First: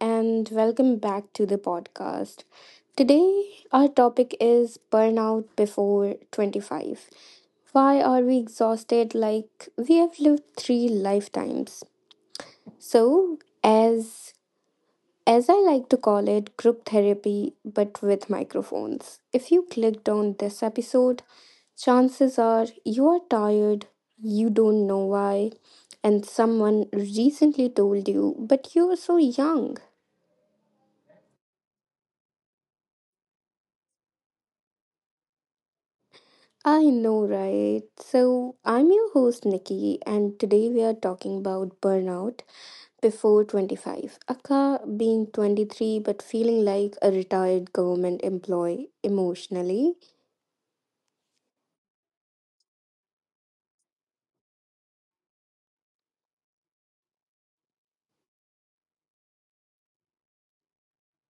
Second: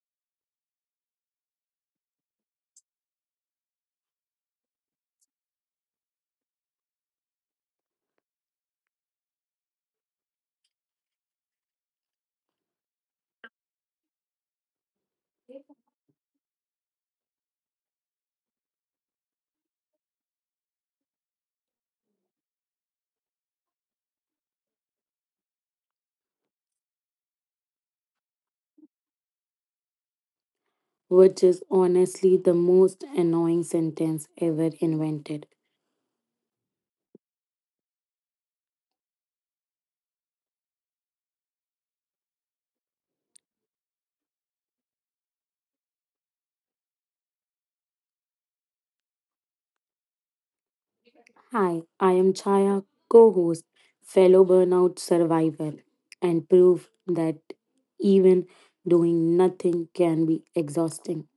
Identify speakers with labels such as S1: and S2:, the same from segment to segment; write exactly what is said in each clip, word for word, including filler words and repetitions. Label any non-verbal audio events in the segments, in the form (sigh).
S1: and welcome back to the podcast. Today, our topic is burnout before twenty-five. Why are we exhausted like we have lived three lifetimes? So, as as I like to call it, group therapy but with microphones. If you clicked on this episode, chances are you are tired, you don't know why, and someone recently told you, but you're so young.
S2: Which is honestly the most annoying sentence ever invented.
S1: I know, right? So, I'm your host, Nikki, and today we are talking about burnout before twenty-five. Akka being twenty-three but feeling like a retired government employee emotionally.
S2: Hi, I am Chaya, co host, fellow burnout survivor, and proof that even doing nothing can be exhausting.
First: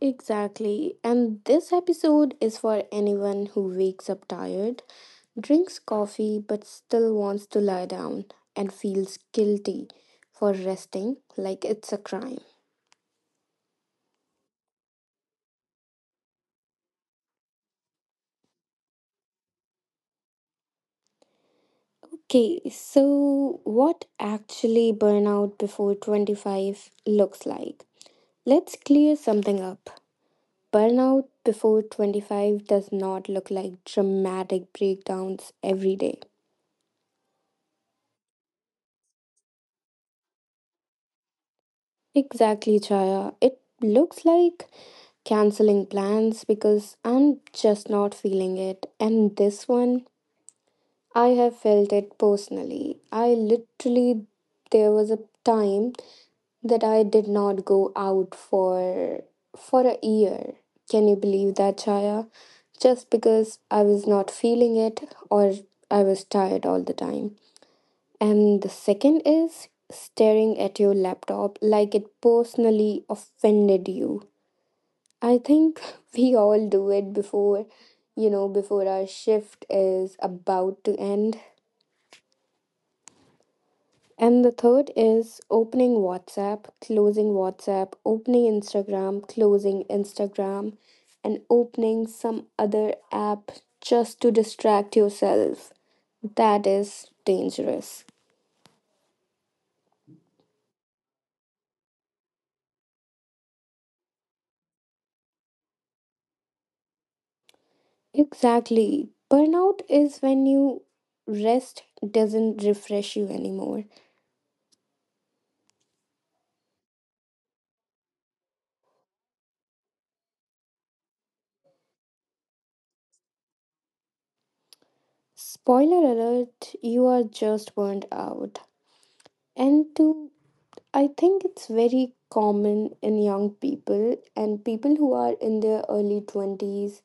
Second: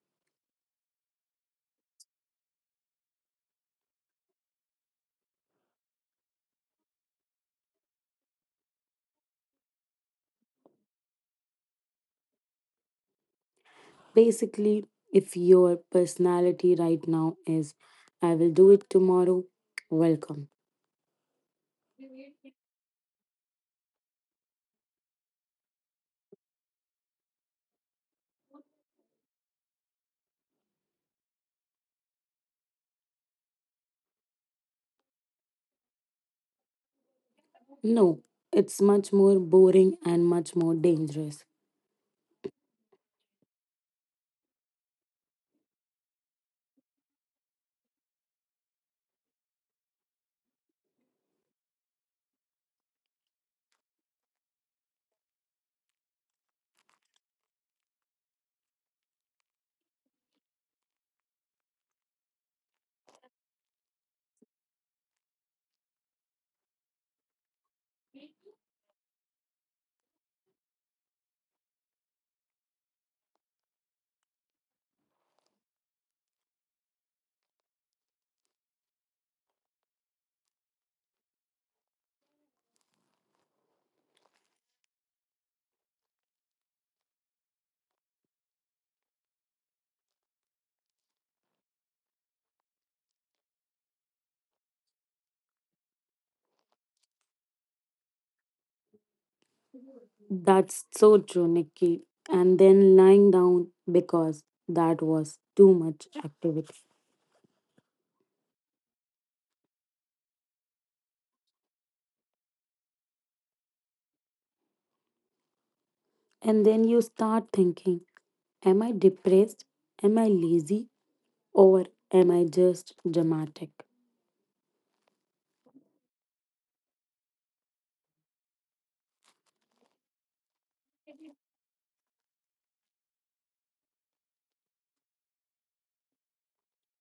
S1: Exactly. And this episode is for anyone who wakes up tired, drinks coffee, but still wants to lie down and feels guilty for resting like it's a crime.
S2: Basically, if your personality right now is, I will do it tomorrow, welcome.
S1: Okay, so what actually burnout before twenty-five looks like? Let's clear something up. Burnout before twenty-five does not look like dramatic breakdowns every day.
S2: No, it's much more boring and much more dangerous.
S1: Exactly, Chaya. It looks like canceling plans because I'm just not feeling it. And this one, I have felt it personally. I literally, there was a time that I did not go out for for a year. Can you believe that, Chaya? Just because I was not feeling it or I was tired all the time. And the second is staring at your laptop like it personally offended you. I think (laughs) we all do it before, you know, before our shift is about to end. And the third is opening WhatsApp, closing WhatsApp, opening Instagram, closing Instagram, and opening some other app just to distract yourself. That is dangerous.
S2: That's so true, Nikki. And then lying down because that was too much activity.
S1: Exactly. Burnout is when you rest doesn't refresh you anymore.
S2: And then you start thinking, am I depressed? Am I lazy? Or am I just dramatic?
S1: Spoiler alert, you are just burned out. And to I think it's very common in young people and people who are in their early twenties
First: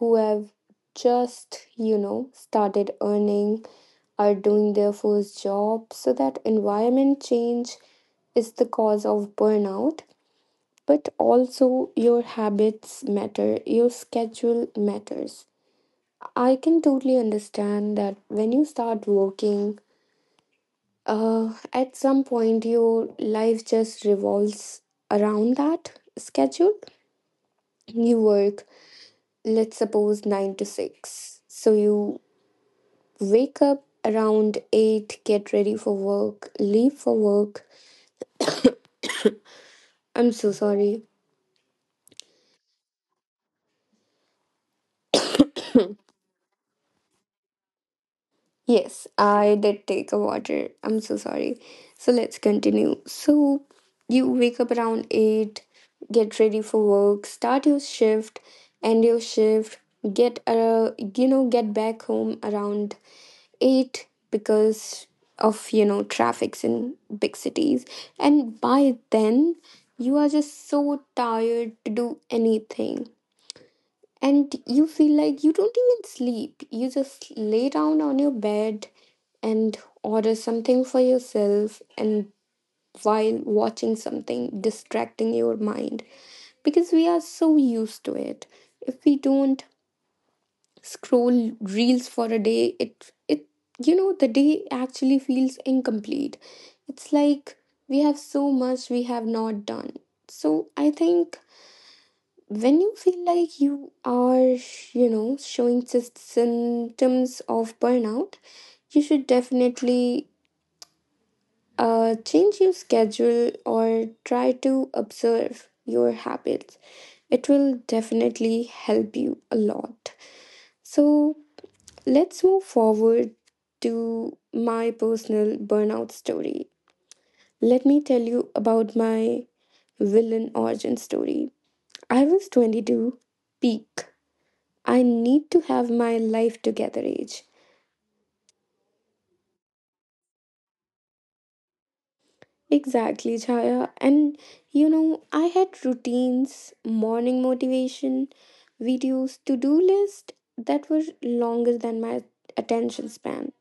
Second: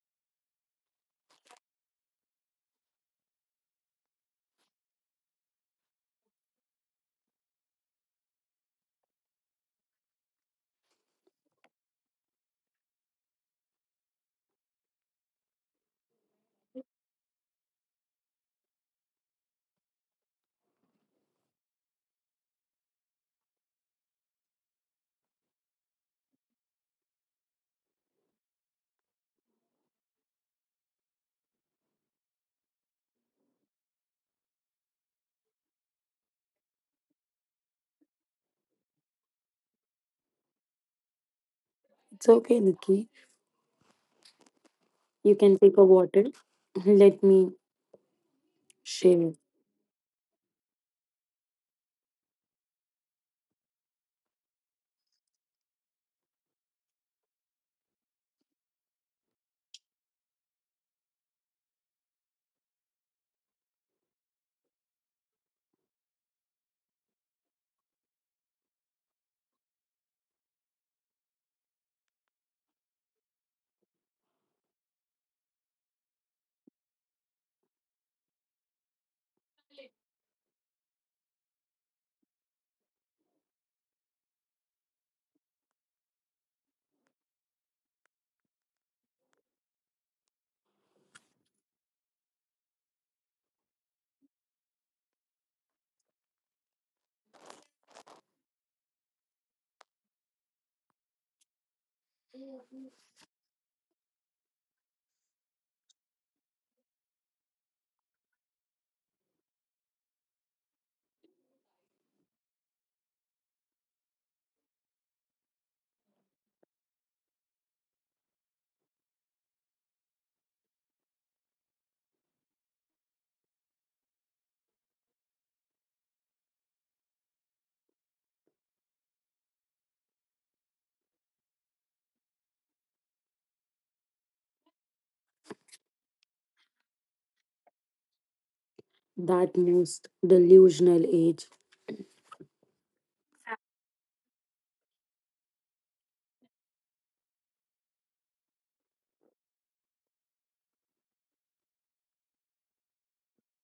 S1: who have just, you know, started earning, are doing their first job, so that environment change is the cause of burnout, but also your habits matter, your schedule matters. I can totally understand that when you start working, uh, at some point your life just revolves around that schedule. You work, let's suppose, nine to six. So you wake up around eight, get ready for work, leave for work. (coughs) I'm so sorry.
S2: It's okay, Nikki. You can take a water. (laughs) Let me
S1: Yes,
S2: share.
S1: I did take a water. I'm so sorry. So let's continue. So you wake up around eight, get ready for work, start your shift, end your shift, get uh, you know, get back home around eight because of, you know, traffics in big cities. And by then, you are just so tired to do anything. And you feel like you don't even sleep. You just lay down on your bed and order something for yourself and while watching something distracting your mind, because we are so used to it. If we don't scroll reels for a day, it it, you know, the day actually feels incomplete. It's like we have so much we have not done. So I think when you feel like you are, you know, showing sys- symptoms of burnout, you should definitely Uh, change your schedule or try to observe your habits. It will definitely help you a lot. So, let's move forward to my personal burnout story. Let me tell you about my villain origin story. I was twenty-two, peak. I need to have my life together age.
S2: That most delusional age.
S1: Exactly, Chaya. And you know, I had routines, morning motivation, videos, to do list that were longer than my attention span.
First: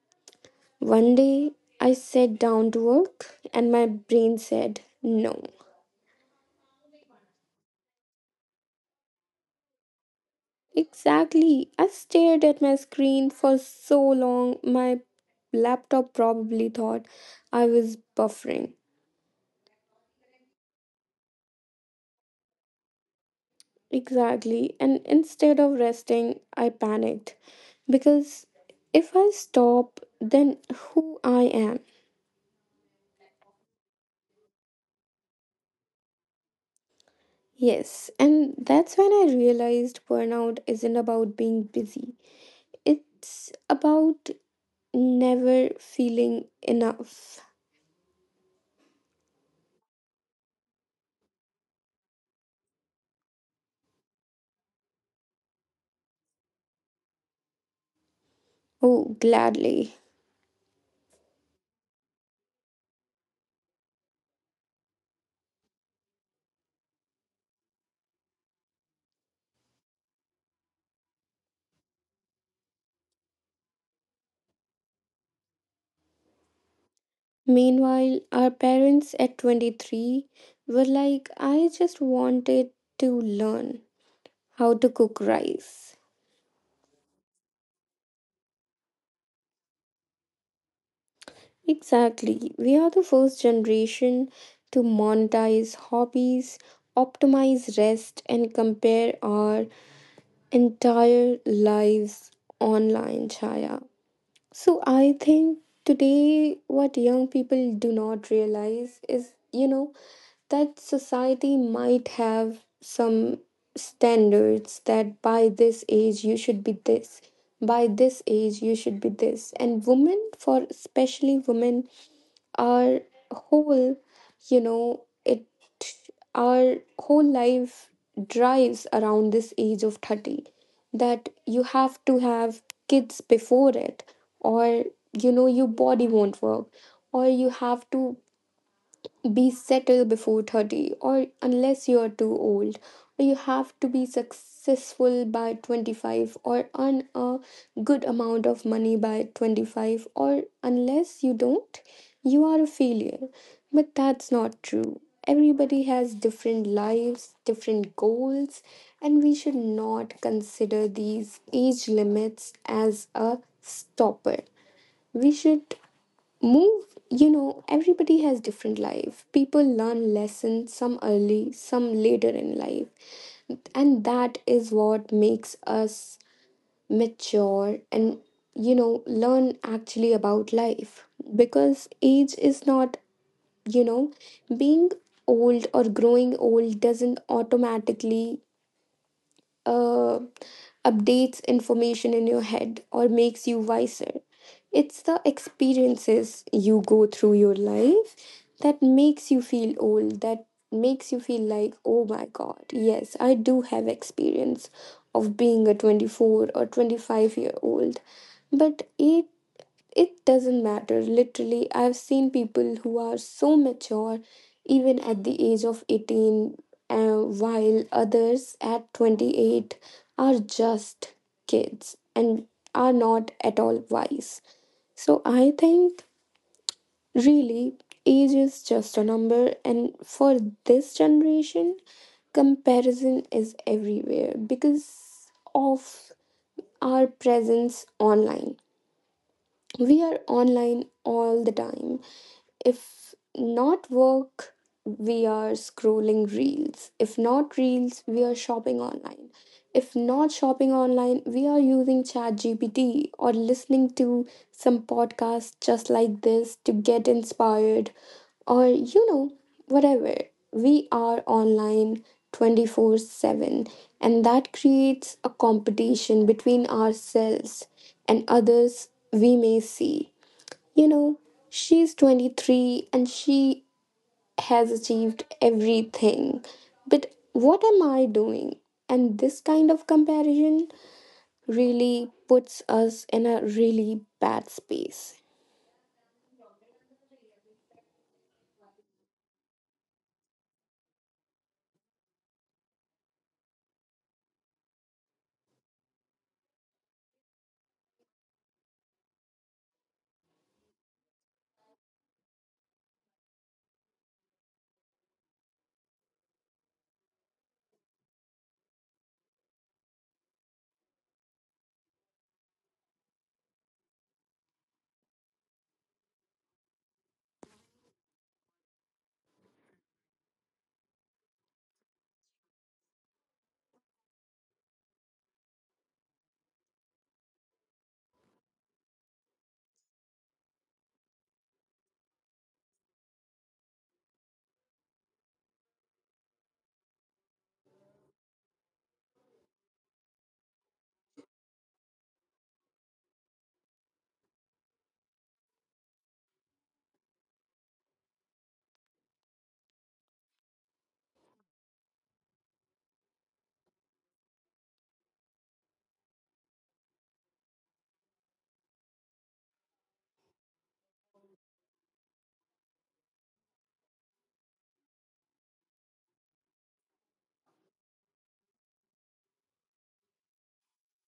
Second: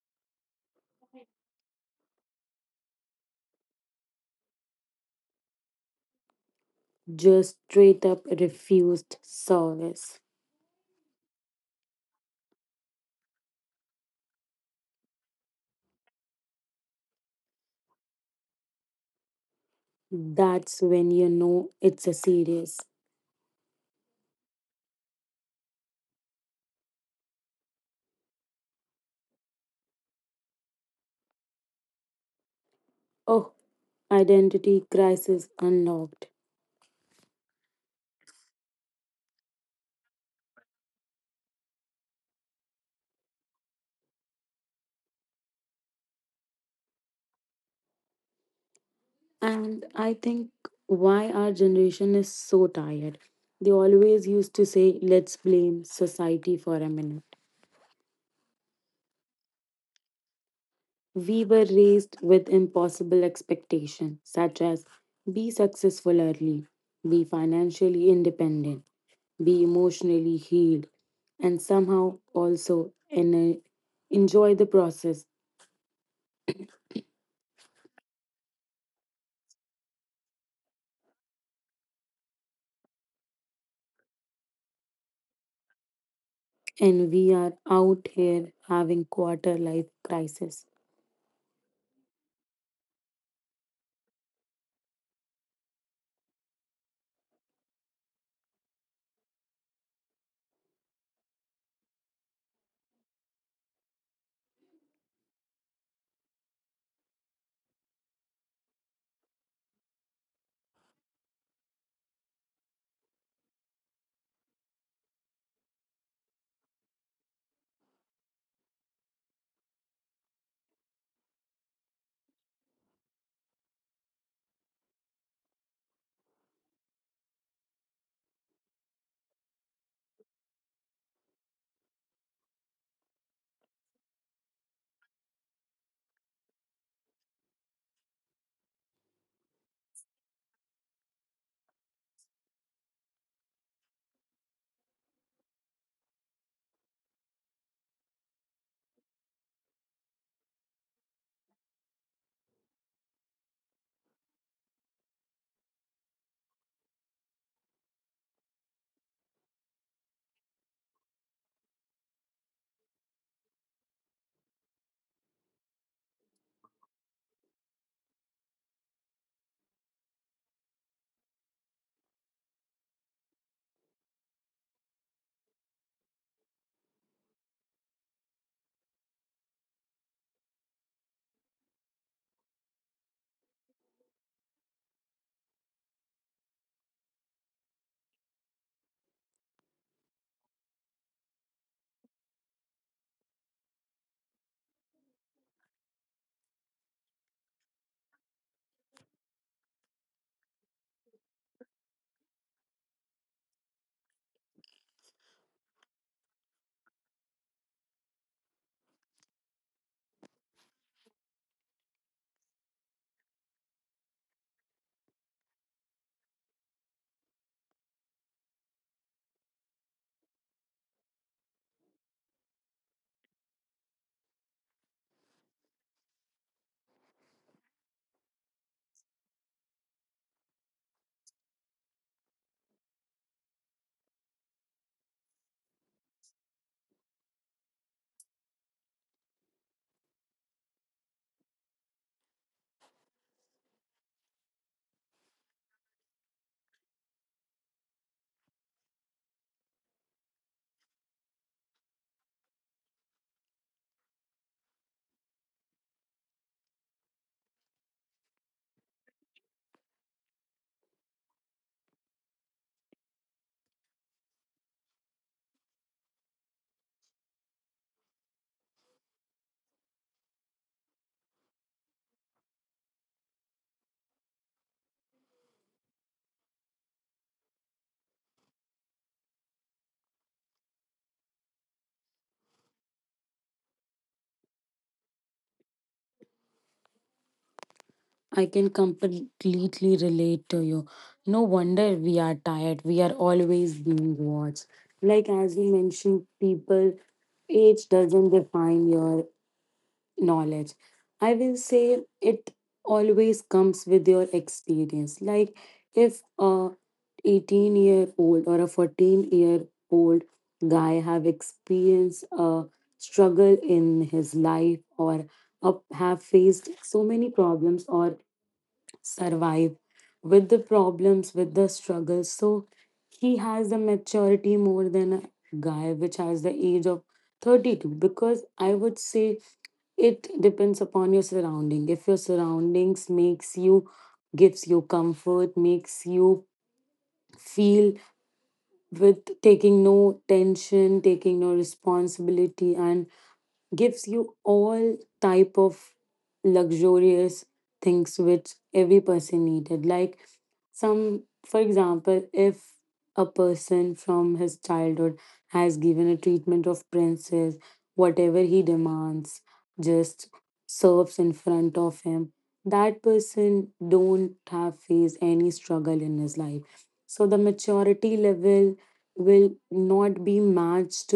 S1: One day, I sat down to work and my brain said no.
S2: Just straight up refused service.
S1: Exactly. I stared at my screen for so long, my laptop probably thought I was buffering.
S2: That's when you know it's a serious.
S1: Exactly. And instead of resting, I panicked because if I stop, then who I am.
S2: Oh, identity crisis unlocked.
S1: Yes, and that's when I realized burnout isn't about being busy. It's about never feeling enough.
S2: And I think why our generation is so tired. They always used to say, let's blame society for a minute.
S1: Oh, gladly.
S2: We were raised with impossible expectations, such as be successful early, be financially independent, be emotionally healed, and somehow also en- enjoy the process.
S1: Meanwhile, our parents at twenty-three were like, I just wanted to learn how to cook rice.
S2: And we are out here having quarter life crisis.
S1: Exactly. We are the first generation to monetize hobbies, optimize rest, and compare our entire lives online, Chaya. So I think today what young people do not realize is, you know, that society might have some standards, that by this age you should be this, by this age you should be this. And women, for especially women, our whole, you know, it our whole life drives around this age of thirty, that you have to have kids before it, or you know your body won't work, or you have to be settled before thirty or unless you are too old, or you have to be successful by twenty-five or earn a good amount of money by twenty-five, or unless you don't, you are a failure. But that's not true. Everybody has different lives, different goals, and we should not consider these age limits as a stopper. We should move, you know, everybody has different life. People learn lessons, some early, some later in life, and that is what makes us mature and, you know, learn actually about life. Because age is not, you know, being old or growing old doesn't automatically uh, updates information in your head or makes you wiser. It's the experiences you go through your life that makes you feel old, that makes you feel like, oh my god, yes, I do have experience of being a twenty-four or twenty-five year old. But it it doesn't matter. Literally, I've seen people who are so mature even at the age of eighteen, uh, while others at twenty-eight are just kids and are not at all wise. So I think really age is just a number, and for this generation, comparison is everywhere because of our presence online. We are online all the time. If not work, we are scrolling reels. If not reels, we are shopping online. If not shopping online, we are using ChatGPT or listening to some podcast just like this to get inspired, or you know whatever, we are online twenty-four seven, and that creates a competition between ourselves and others. We may see, you know, she's twenty-three and she has achieved everything. But what am I doing? And this kind of comparison really puts us in a really bad space.
S2: I can completely relate to you. No wonder we are tired. We are always being watched. Like as you mentioned, people, age doesn't define your knowledge. I will say it always comes with your experience. Like if a eighteen year old or a fourteen year old guy have experienced a struggle in his life, or up have faced so many problems, or survive with the problems, with the struggles. So he has the maturity more than a guy which has the age of thirty-two, because I would say it depends upon your surrounding. If your surroundings makes you, gives you comfort, makes you feel with taking no tension, taking no responsibility, and gives you all type of luxurious things which every person needed, like some, for example, if a person from his childhood has given a treatment of princess, whatever he demands just serves in front of him, that person don't have faced any struggle in his life. So the maturity level will not be matched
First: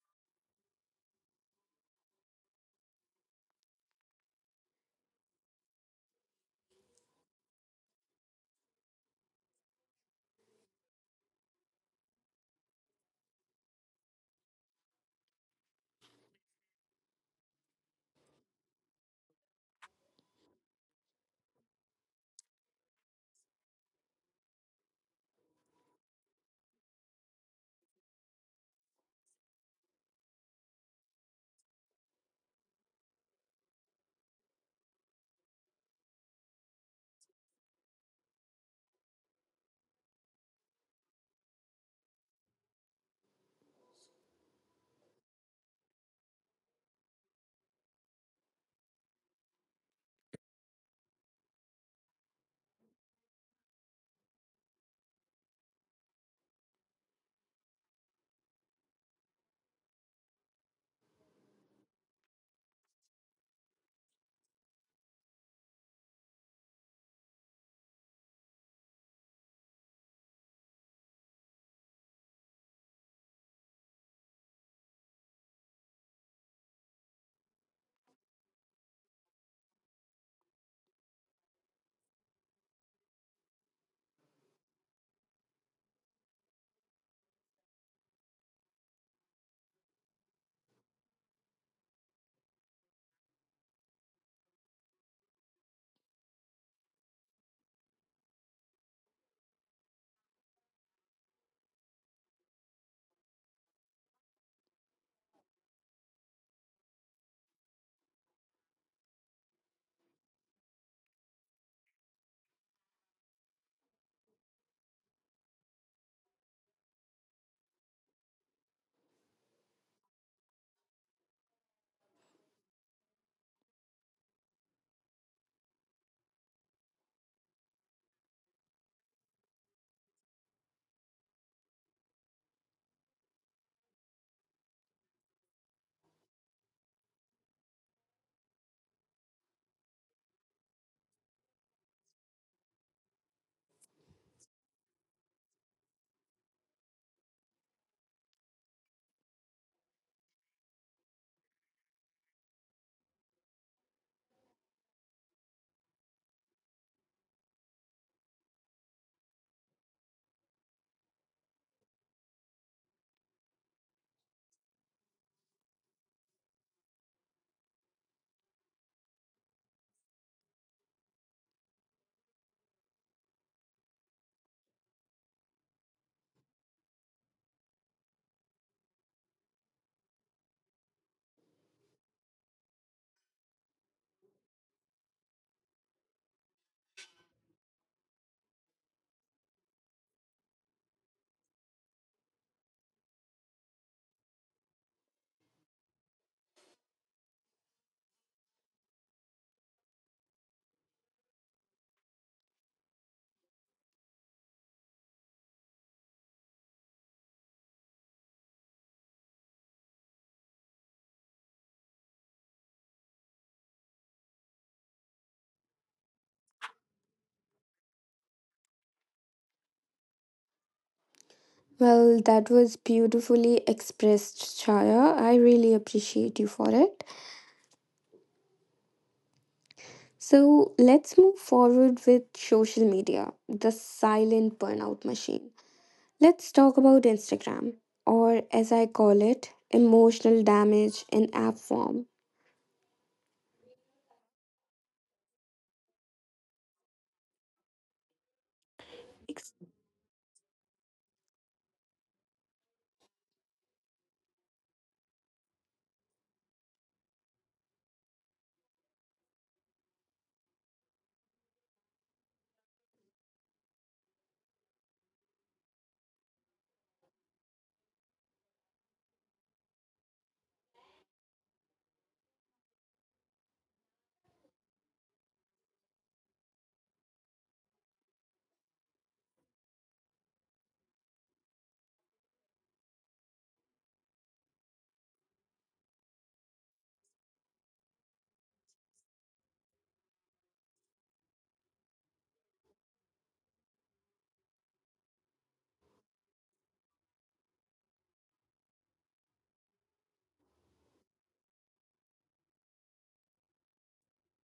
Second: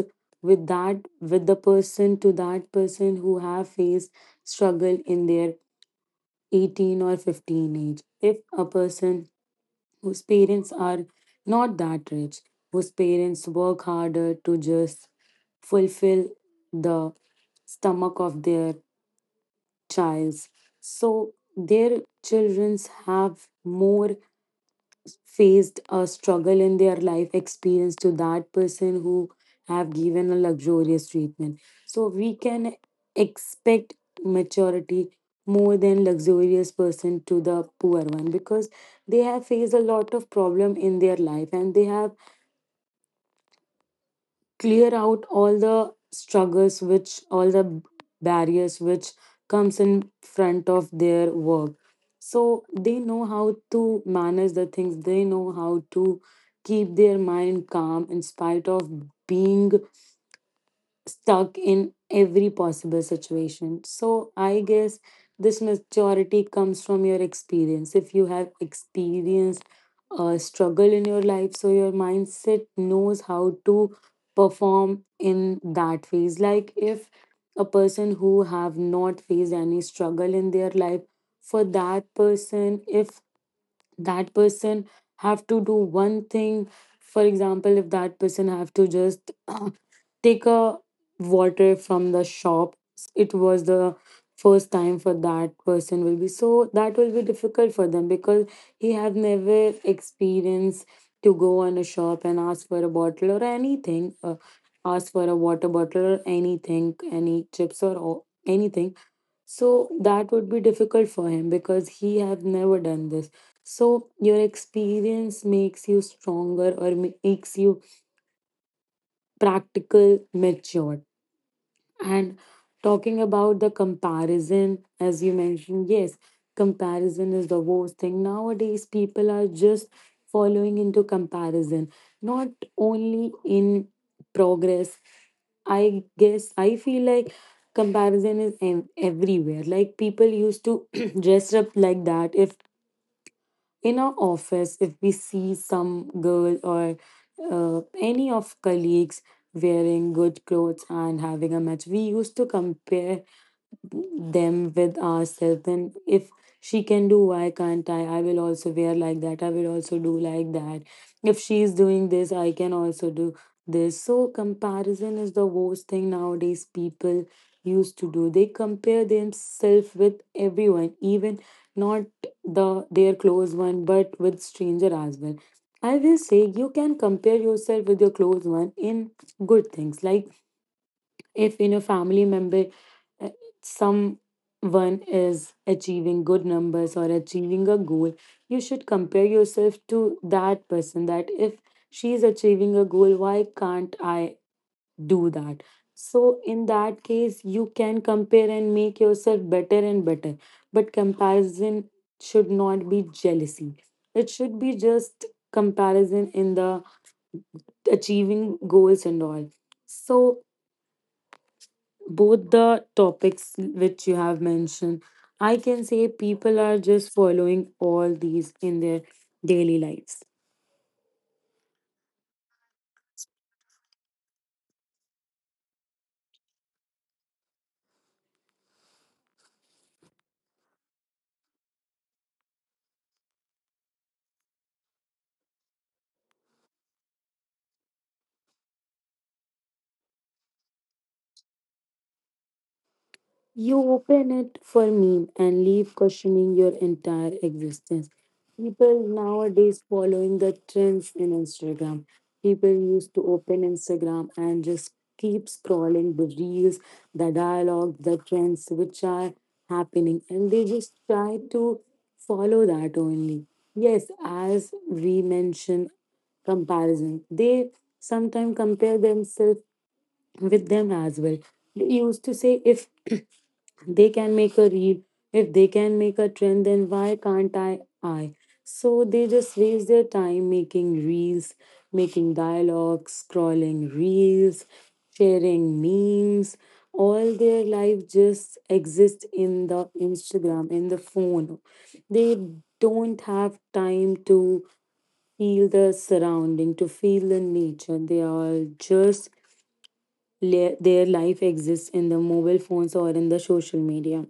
S2: with that, with the person, to that person who have faced struggle in their eighteen or fifteen age. If a person whose parents are not that rich, whose parents work harder to just fulfill the stomach of their childs, so their children have more faced a struggle in their life experience to that person who have given a luxurious treatment. So we can expect maturity more than luxurious person to the poor one, because they have faced a lot of problem in their life, and they have clear out all the struggles, which all the barriers which comes in front of their work. So they know how to manage the things, they know how to keep their mind calm in spite of being stuck in every possible situation. So I guess this maturity comes from your experience. If you have experienced a struggle in your life, so your mindset knows how to perform in that phase. Like if a person who have not faced any struggle in their life, for that person, if that person have to do one thing, for example, if that person have to just (clears throat) uh, take a water from the shop, it was the first time for that person, will be, so that will be difficult for them, because he have never experienced to go on a shop and ask for a bottle or anything, uh, ask for a water bottle or anything, any chips, or o- anything. So that would be difficult for him, because he have never done this. So your experience makes you stronger, or ma- makes you practical matured. And talking about the comparison, as you mentioned, yes, comparison is the worst thing nowadays, people are just following into comparison, not only in progress. I guess I feel like comparison is em- everywhere. Like people used to (clears throat) dress up like that. If in our office, if we see some girl or uh, any of colleagues wearing good clothes and having a match, we used to compare them with ourselves. Then if she can do, why can't I? I will also wear like that, I will also do like that. If she is doing this, I can also do this. So comparison is the worst thing nowadays people used to do. They compare themselves with everyone, even not the their close one, but with stranger as well. I will say you can compare yourself with your close one in good things. Like if in a family member, uh, someone is achieving good numbers or achieving a goal, you should compare yourself to that person, that if she is achieving a goal, why can't I do that? So in that case, you can compare and make yourself better and better. But comparison should not be jealousy, it should be just comparison in the achieving goals and all. So both the topics which you have mentioned, I can say people are just following all these in their daily lives.
S1: Well, that was beautifully expressed, Chaya. I really appreciate you for it. So let's move forward with social media, the silent burnout machine. Let's talk about Instagram, or as I call it, emotional damage in app form.
S2: You open it for meme and leave questioning your entire existence. People
S1: Ex-
S2: nowadays following the trends in Instagram. People used to open Instagram and just keep scrolling the reels, the dialogue, the trends which are happening, and they just try to follow that only. Yes, as we mentioned, comparison. They sometimes compare themselves with them as well. They used to say, if they can make a reel, if they can make a trend, then why can't i i? So they just waste their time making reels, making dialogues, scrolling reels, sharing memes. All their life just exists in the Instagram, in the phone. They don't have time to feel the surrounding, to feel the nature. They are just le- their life exists in the mobile phones or in the social media.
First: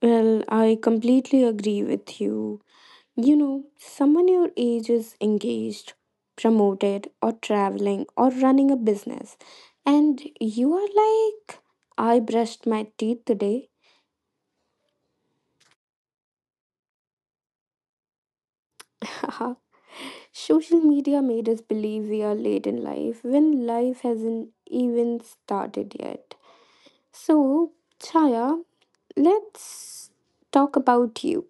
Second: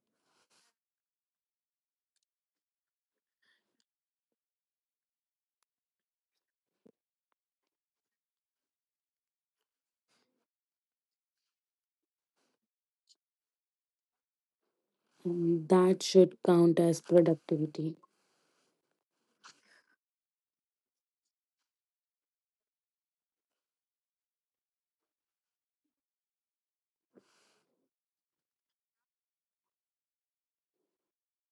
S1: Well, I completely agree with you. You know, someone your age is engaged, promoted, or traveling, or running a business, and you are like, I brushed my teeth today.
S2: Mm, That should count as productivity.
S1: (laughs) Social media made us believe we are late in life when life hasn't even started yet. So, Chaya, let's talk about you.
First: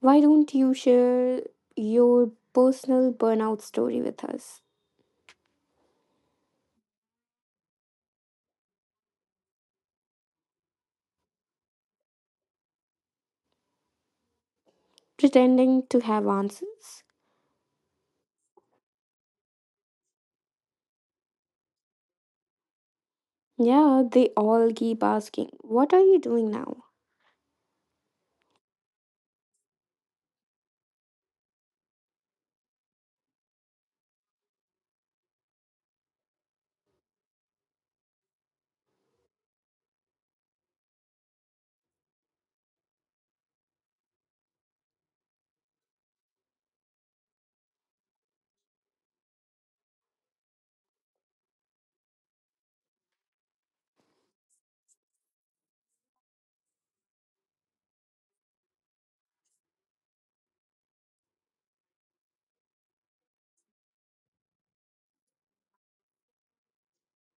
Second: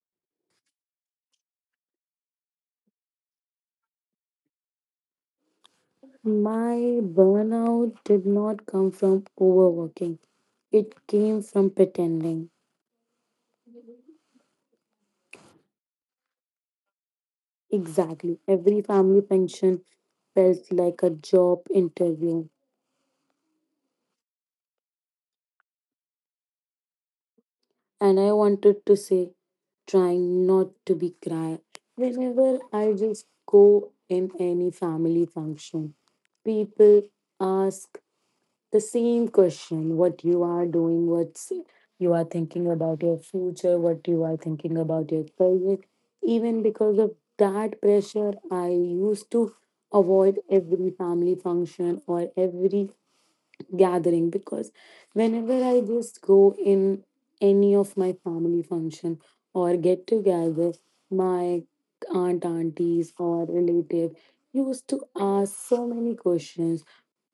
S1: Why don't you share your personal burnout story with us?
S2: My burnout did not come from overworking, it came from pretending.
S1: Pretending to have answers?
S2: Exactly. Every family function felt like a job interview.
S1: Yeah, they all keep asking, what are you doing now?
S2: And I wanted to say, trying not to be cry. Whenever I just go in any family function, people ask the same question, what you are doing, what you are thinking about your future, what you are thinking about your career. Even because of that pressure, I used to avoid every family function or every gathering, because whenever I just go in any of my family function or get together, my aunt, aunties, or relative used to ask so many questions.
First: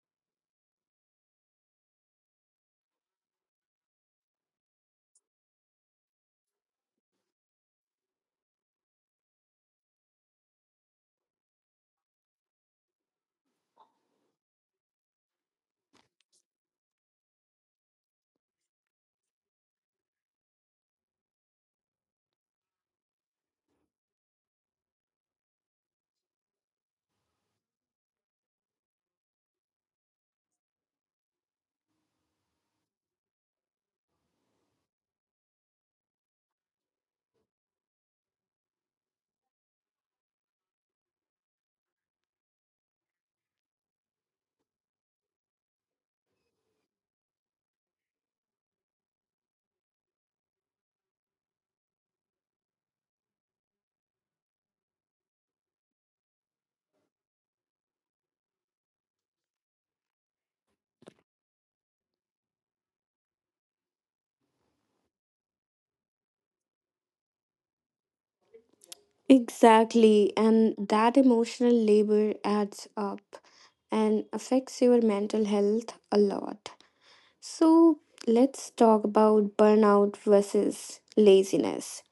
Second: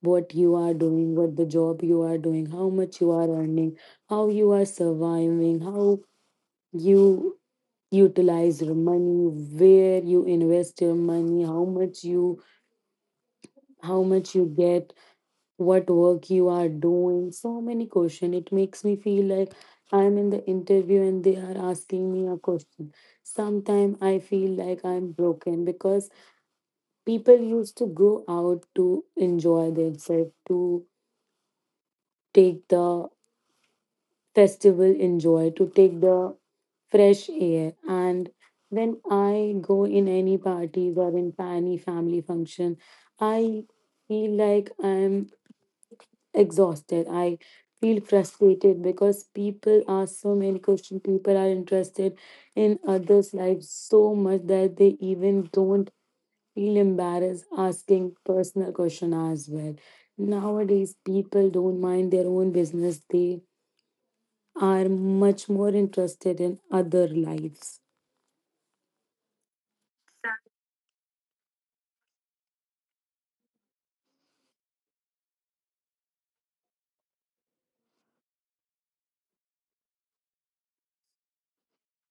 S2: What you are doing, what the job you are doing, how much you are earning, how you are surviving, how you utilize your money, where you invest your money, how much you how much you get, what work you are doing, so many question. It makes me feel like I'm in the interview and they are asking me a question. Sometimes I feel like I'm broken, because people used to go out to enjoy themselves, to take the festival enjoy, to take the fresh air, and when I go in any parties or in any family function, I feel like I'm exhausted. I feel frustrated because people ask so many questions. People are interested in others' lives so much that they even don't feel embarrassed asking personal questions as well. Nowadays, people don't mind their own business. They are much more interested in other lives.
S1: Exactly, and that emotional labor adds up and affects your mental health a lot. So, let's talk about burnout versus laziness.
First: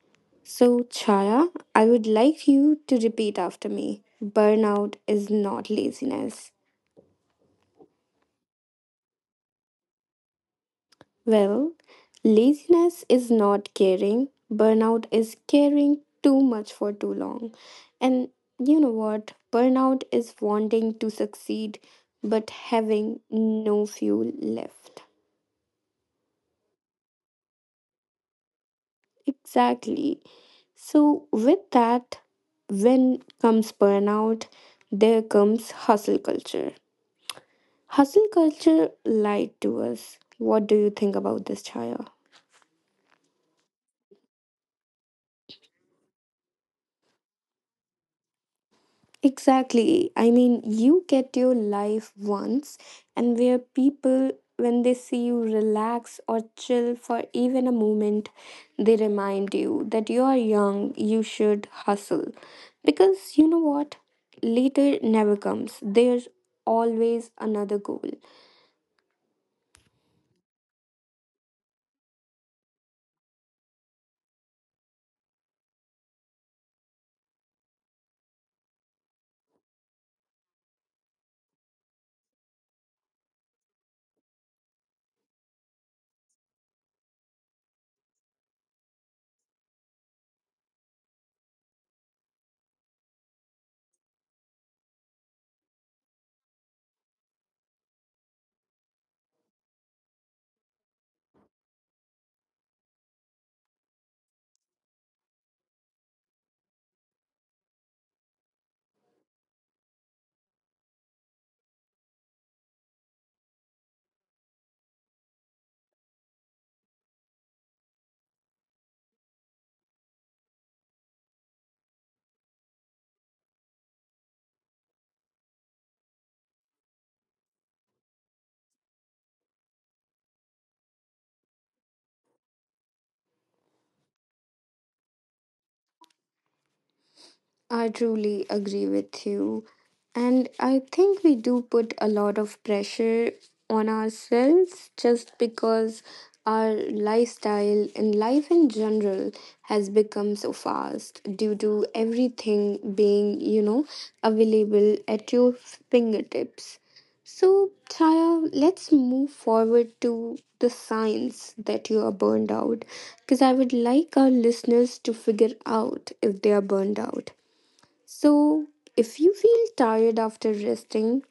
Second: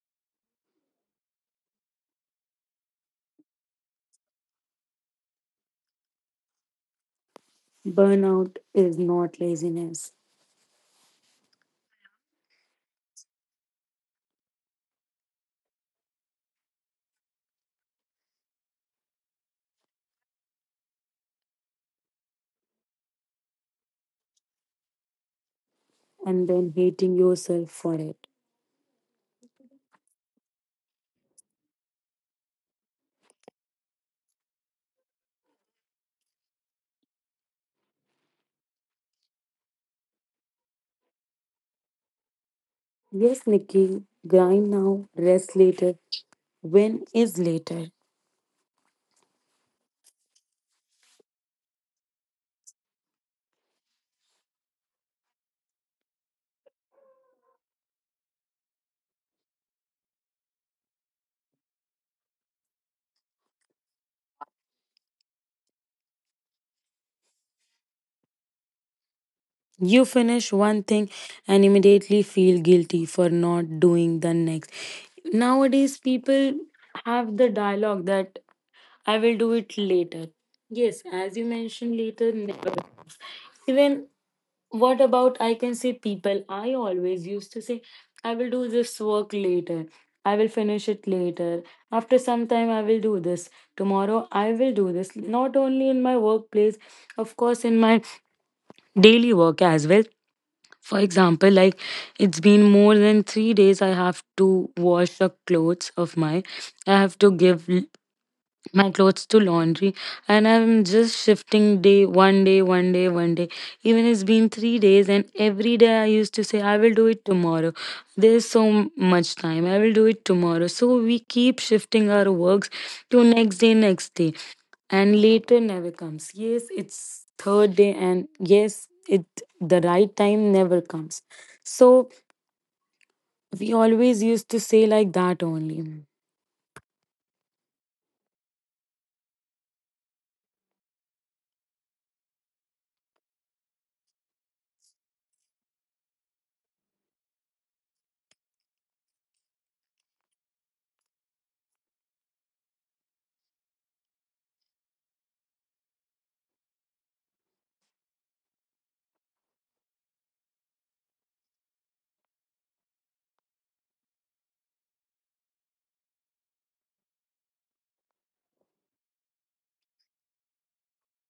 S1: So, Chaya, I would like you to repeat after me, burnout is not laziness.
S2: Burnout is not laziness.
S1: Well, laziness is not caring, burnout is caring too much for too long. And you know what? Burnout is wanting to succeed but having no fuel left.
S2: And then hating yourself for it.
S1: Exactly. So, with that, when comes burnout, there comes hustle culture. Hustle culture lied to us. What do you think about this, Chaya?
S2: Yes, Nikki, grind now, rest later. When is later?
S1: Exactly. I mean, you get your life once, and where people, when they see you relax or chill for even a moment, they remind you that you are young, you should hustle. Because you know what? Later never comes. There's always another goal.
S2: You finish one thing and immediately feel guilty for not doing the next. Nowadays, people have the dialogue that I will do it later. Yes, as you mentioned, later never comes. Even what about I can say people? I always used to say, I will do this work later. I will finish it later. After some time, I will do this. Tomorrow, I will do this. Not only in my workplace, of course, in my daily work as well. For example, like it's been more than three days, I have to wash the clothes of my, I have to give l- my clothes to laundry, and I'm just shifting day one day, one day, one day. Even it's been three days, and every day I used to say, I will do it tomorrow. There's so m- much time, I will do it tomorrow. So we keep shifting our works to next day, next day, and later never comes. Yes, it's third day, and yes, it the right time never comes. So we always used to say like that only.
S1: I truly agree with you. And I think we do put a lot of pressure on ourselves just because our lifestyle and life in general has become so fast due to everything being, you know, available at your fingertips. So, Chaya, let's move forward to the signs that you are burned out, because I would like our listeners to figure out if they are burned out. So, if you feel tired after resting,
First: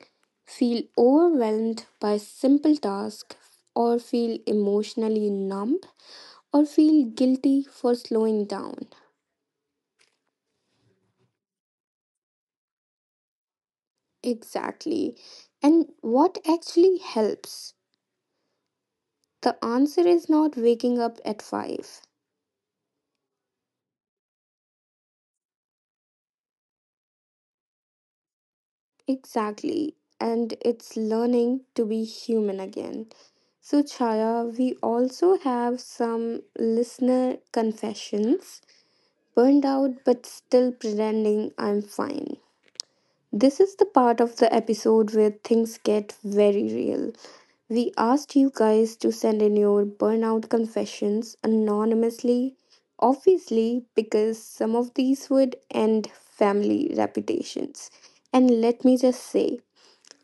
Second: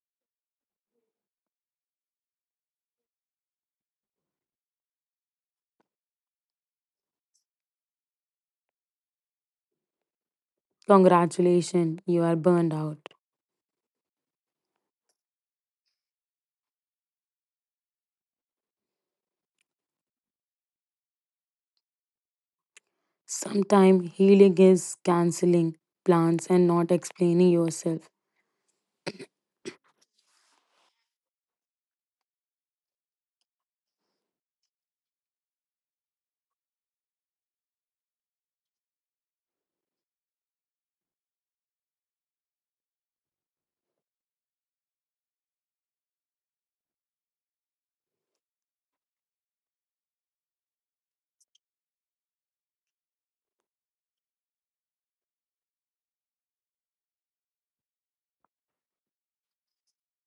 S1: feel overwhelmed by simple tasks, or feel emotionally numb, or feel guilty for slowing down.
S2: Congratulations, you are burned out.
S1: Exactly. And what actually helps? The answer is not waking up at five.
S2: Sometimes healing is canceling plans and not explaining yourself.
S1: Exactly. And it's learning to be human again. So, Chaya, we also have some listener confessions. Burned out but still pretending I'm fine. This is the part of the episode where things get very real. We asked you guys to send in your burnout confessions anonymously, obviously, because some of these would end family reputations. And let me just say,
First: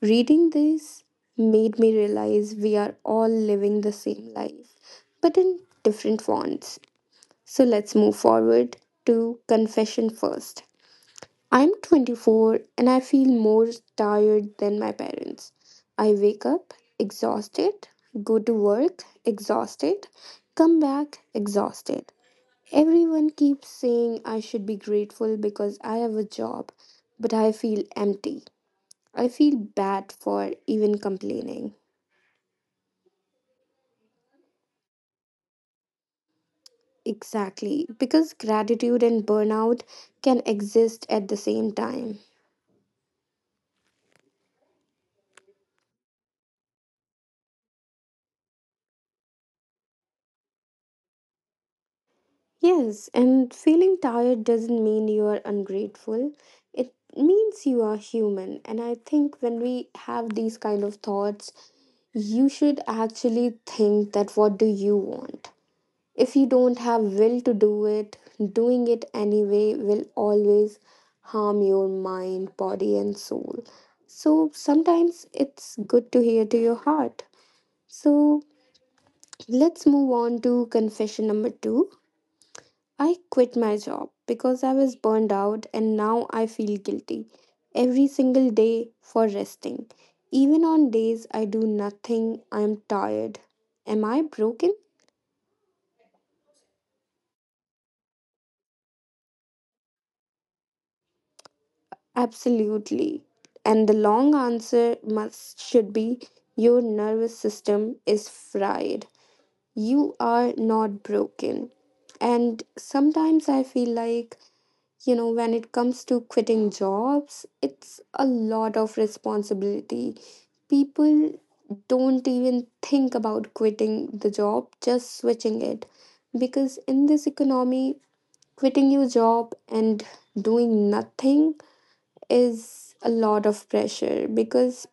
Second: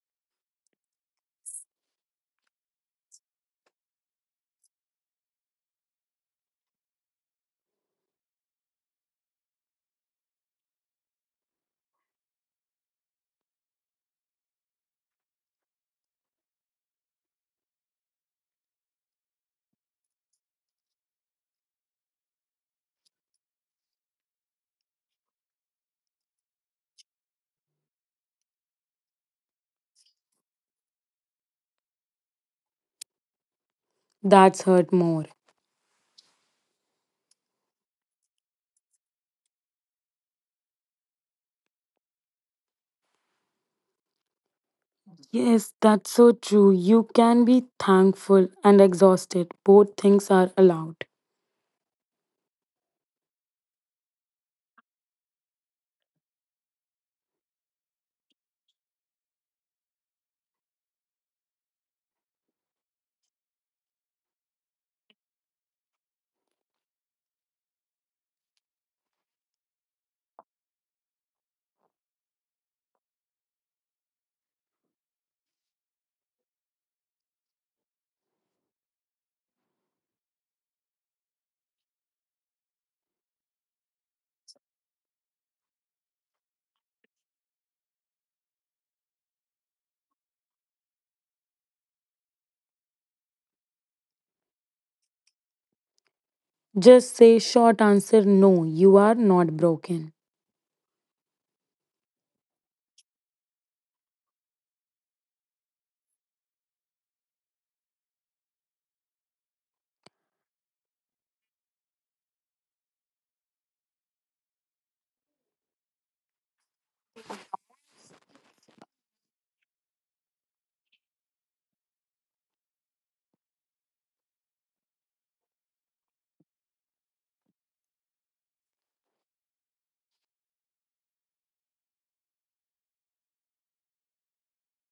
S1: reading this made me realize we are all living the same life, but in different fonts. So let's move forward to confession first. I'm twenty-four and I feel more tired than my parents. I wake up exhausted, go to work exhausted, come back exhausted. Everyone keeps saying I should be grateful because I have a job, but I feel empty. I feel bad for even complaining.
S2: That's hurt more.
S1: Exactly, because gratitude and burnout can exist at the same time.
S2: Yes, that's so true. You can be thankful and exhausted. Both things are allowed.
S1: Yes, and feeling tired doesn't mean you are ungrateful. It means you are human. And I think when we have these kind of thoughts, you should actually think that what do you want? If you don't have will to do it, doing it anyway will always harm your mind, body and soul. So sometimes it's good to hear to your heart. So let's move on to confession number two. I quit my job because I was burned out and now I feel guilty every single day for resting. Even on days I do nothing, I'm tired. Am I broken?
S2: Just say short answer, no, you are not broken.
S1: Absolutely. And the long answer must should be your nervous system is fried. You are not broken. And sometimes I feel like, you know, when it comes to quitting jobs, it's a lot of responsibility. People don't even think about quitting the job, just switching it, because in this economy, quitting your job and doing nothing is a lot of pressure, because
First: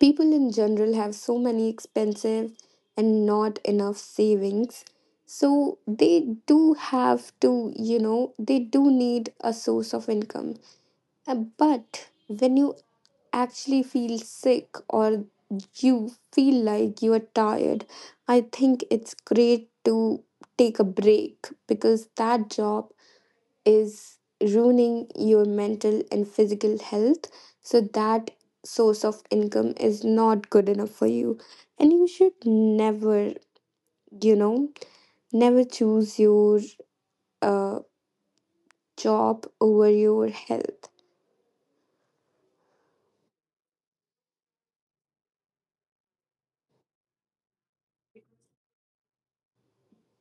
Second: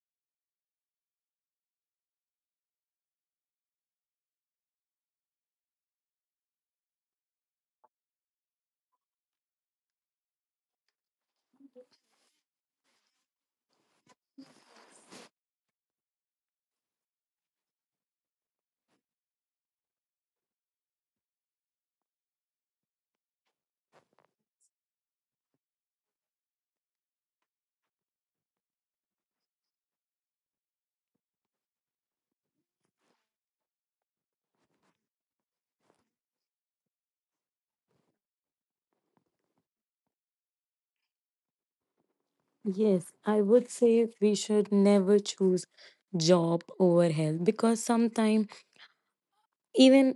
S1: people in general have so many expensive and not enough savings, so they do have to, you know, they do need a source of income. uh, But when you actually feel sick or you feel like you are tired, I think it's great to take a break because that job is ruining your mental and physical health. So that source of income is not good enough for you. And you should never, you know, never choose your uh, job over your health.
S2: Yes, I would say we should never choose job over health, because sometimes even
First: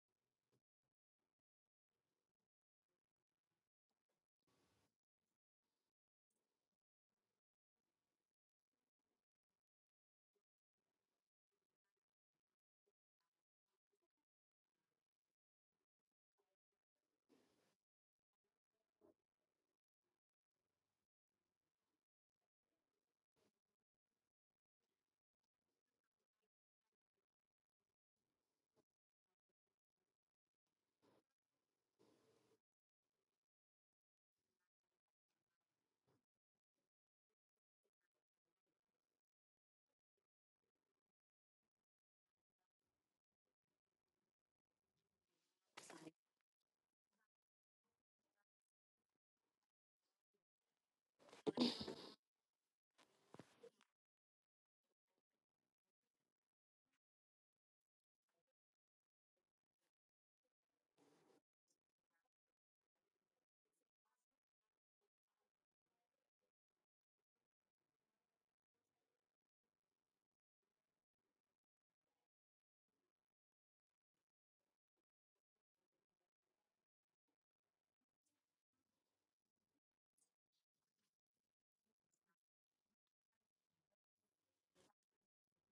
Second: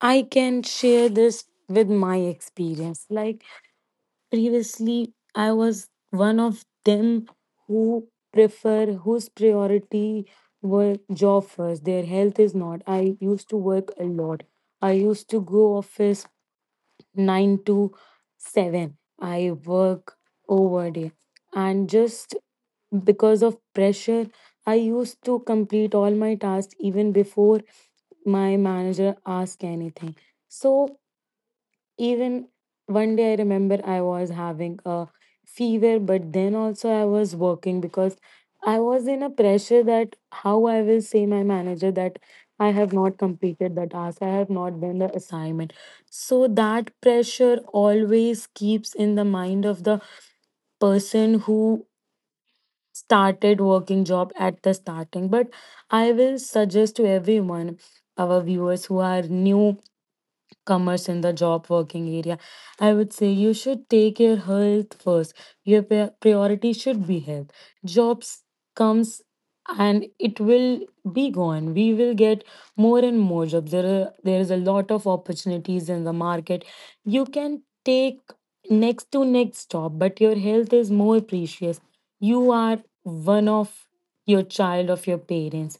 S2: I can share this with my experience. Like previously, I was one of them who prefer, whose priority were job first. Their health is not. I used to work a lot. I used to go office nine to seven. I work overday. And just because of pressure, I used to complete all my tasks even before my manager asked anything. So even one day I remember I was having a fever, but then also I was working because I was in a pressure that how I will say my manager that I have not completed the task, I have not done the assignment. So that pressure always keeps in the mind of the person who started working job at the starting. But I will suggest to everyone, our viewers who are new commerce in the job working area, I would say you should take your health first. Your pri- priority should be health. Jobs comes and it will be gone. We will get more and more jobs. There are, there is a lot of opportunities in the market. You can take next to next job, but your health is more precious. You are one of your child of your parents.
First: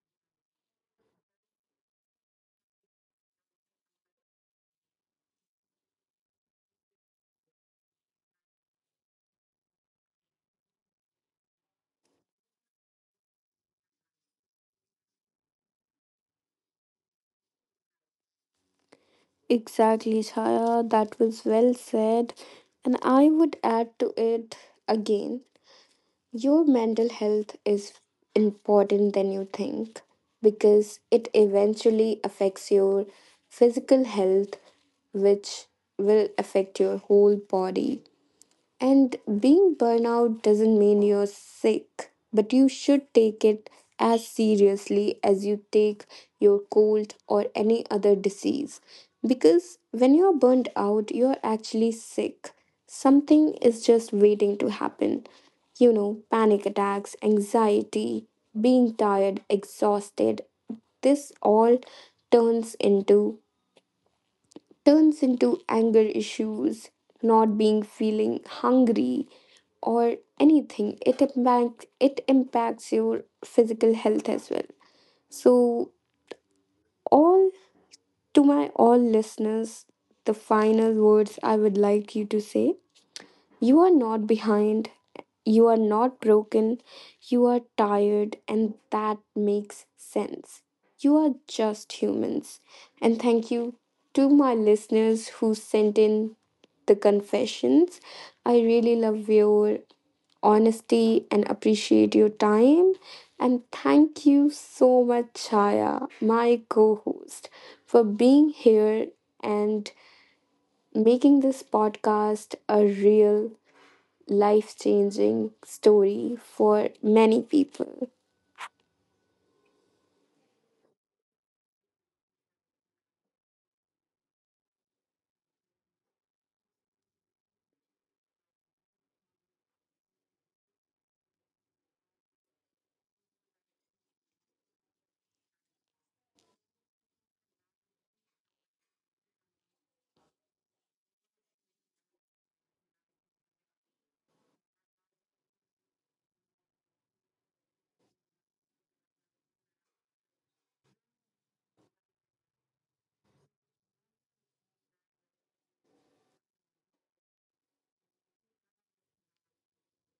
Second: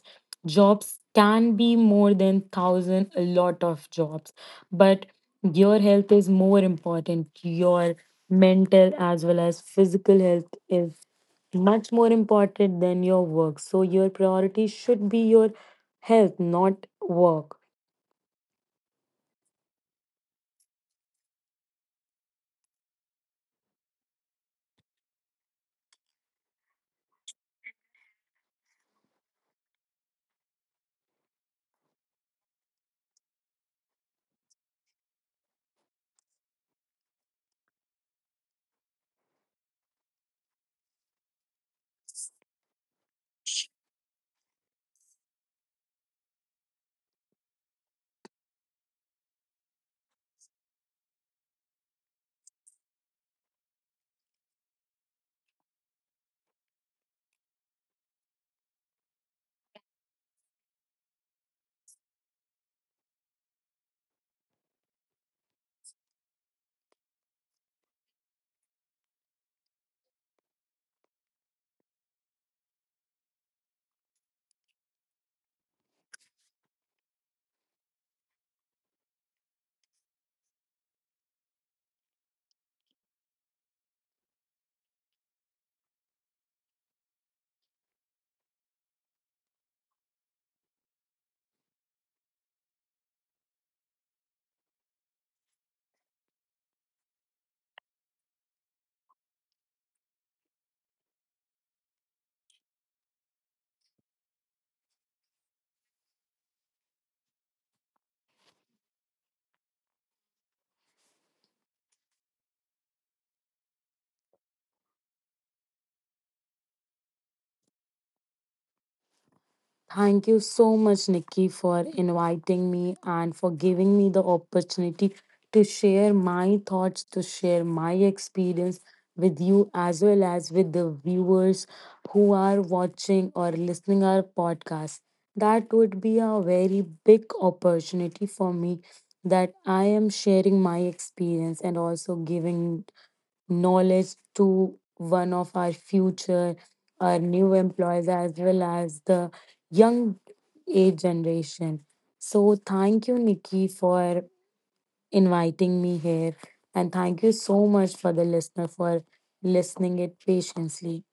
S2: Jobs can be more than thousand, a lot of jobs. But your health is more important. Your mental as well as physical health is much more important than your work. So your priority should be your health, not work.
S1: Exactly, Chaya. That was well said. And I would add to it, again, your mental health is important than you think, because it eventually affects your physical health, which will affect your whole body. And being burnout doesn't mean you're sick, but you should take it as seriously as you take your cold or any other disease. Because when you're burned out, you're actually sick. Something is just waiting to happen. You know, panic attacks, anxiety, being tired, exhausted. This all turns into turns into anger issues, not being feeling hungry or anything. It impacts it impacts your physical health as well. So all to my all listeners, the final words I would like you to say, you are not behind, you are not broken, you are tired, and that makes sense. You are just humans. And thank you to my listeners who sent in the confessions. I really love your honesty and appreciate your time. And thank you so much, Chaya, my co host, for being here and making this podcast a real life changing story for many people.
S2: Thank you so much, Nikki, for inviting me and for giving me the opportunity to share my thoughts, to share my experience with you, as well as with the viewers who are watching or listening our podcast. That would be a very big opportunity for me that I am sharing my experience and also giving knowledge to one of our future, our new employees, as well as the young age generation. So, thank you, Nikki, for inviting me here. And thank you so much for the listener for listening it patiently.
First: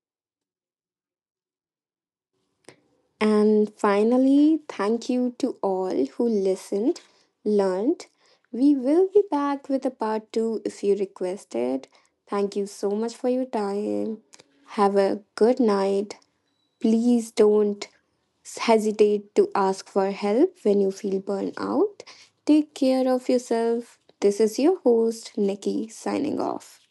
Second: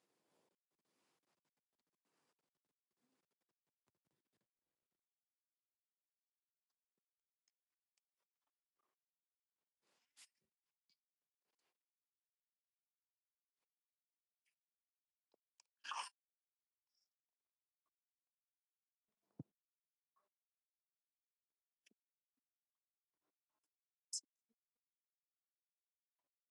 S1: And finally, thank you to all who listened, learned. We will be back with a part two if you requested. Thank you so much for your time. Have a good night. Please don't hesitate to ask for help when you feel burnt out. Take care of yourself. This is your host, Nikki, signing off.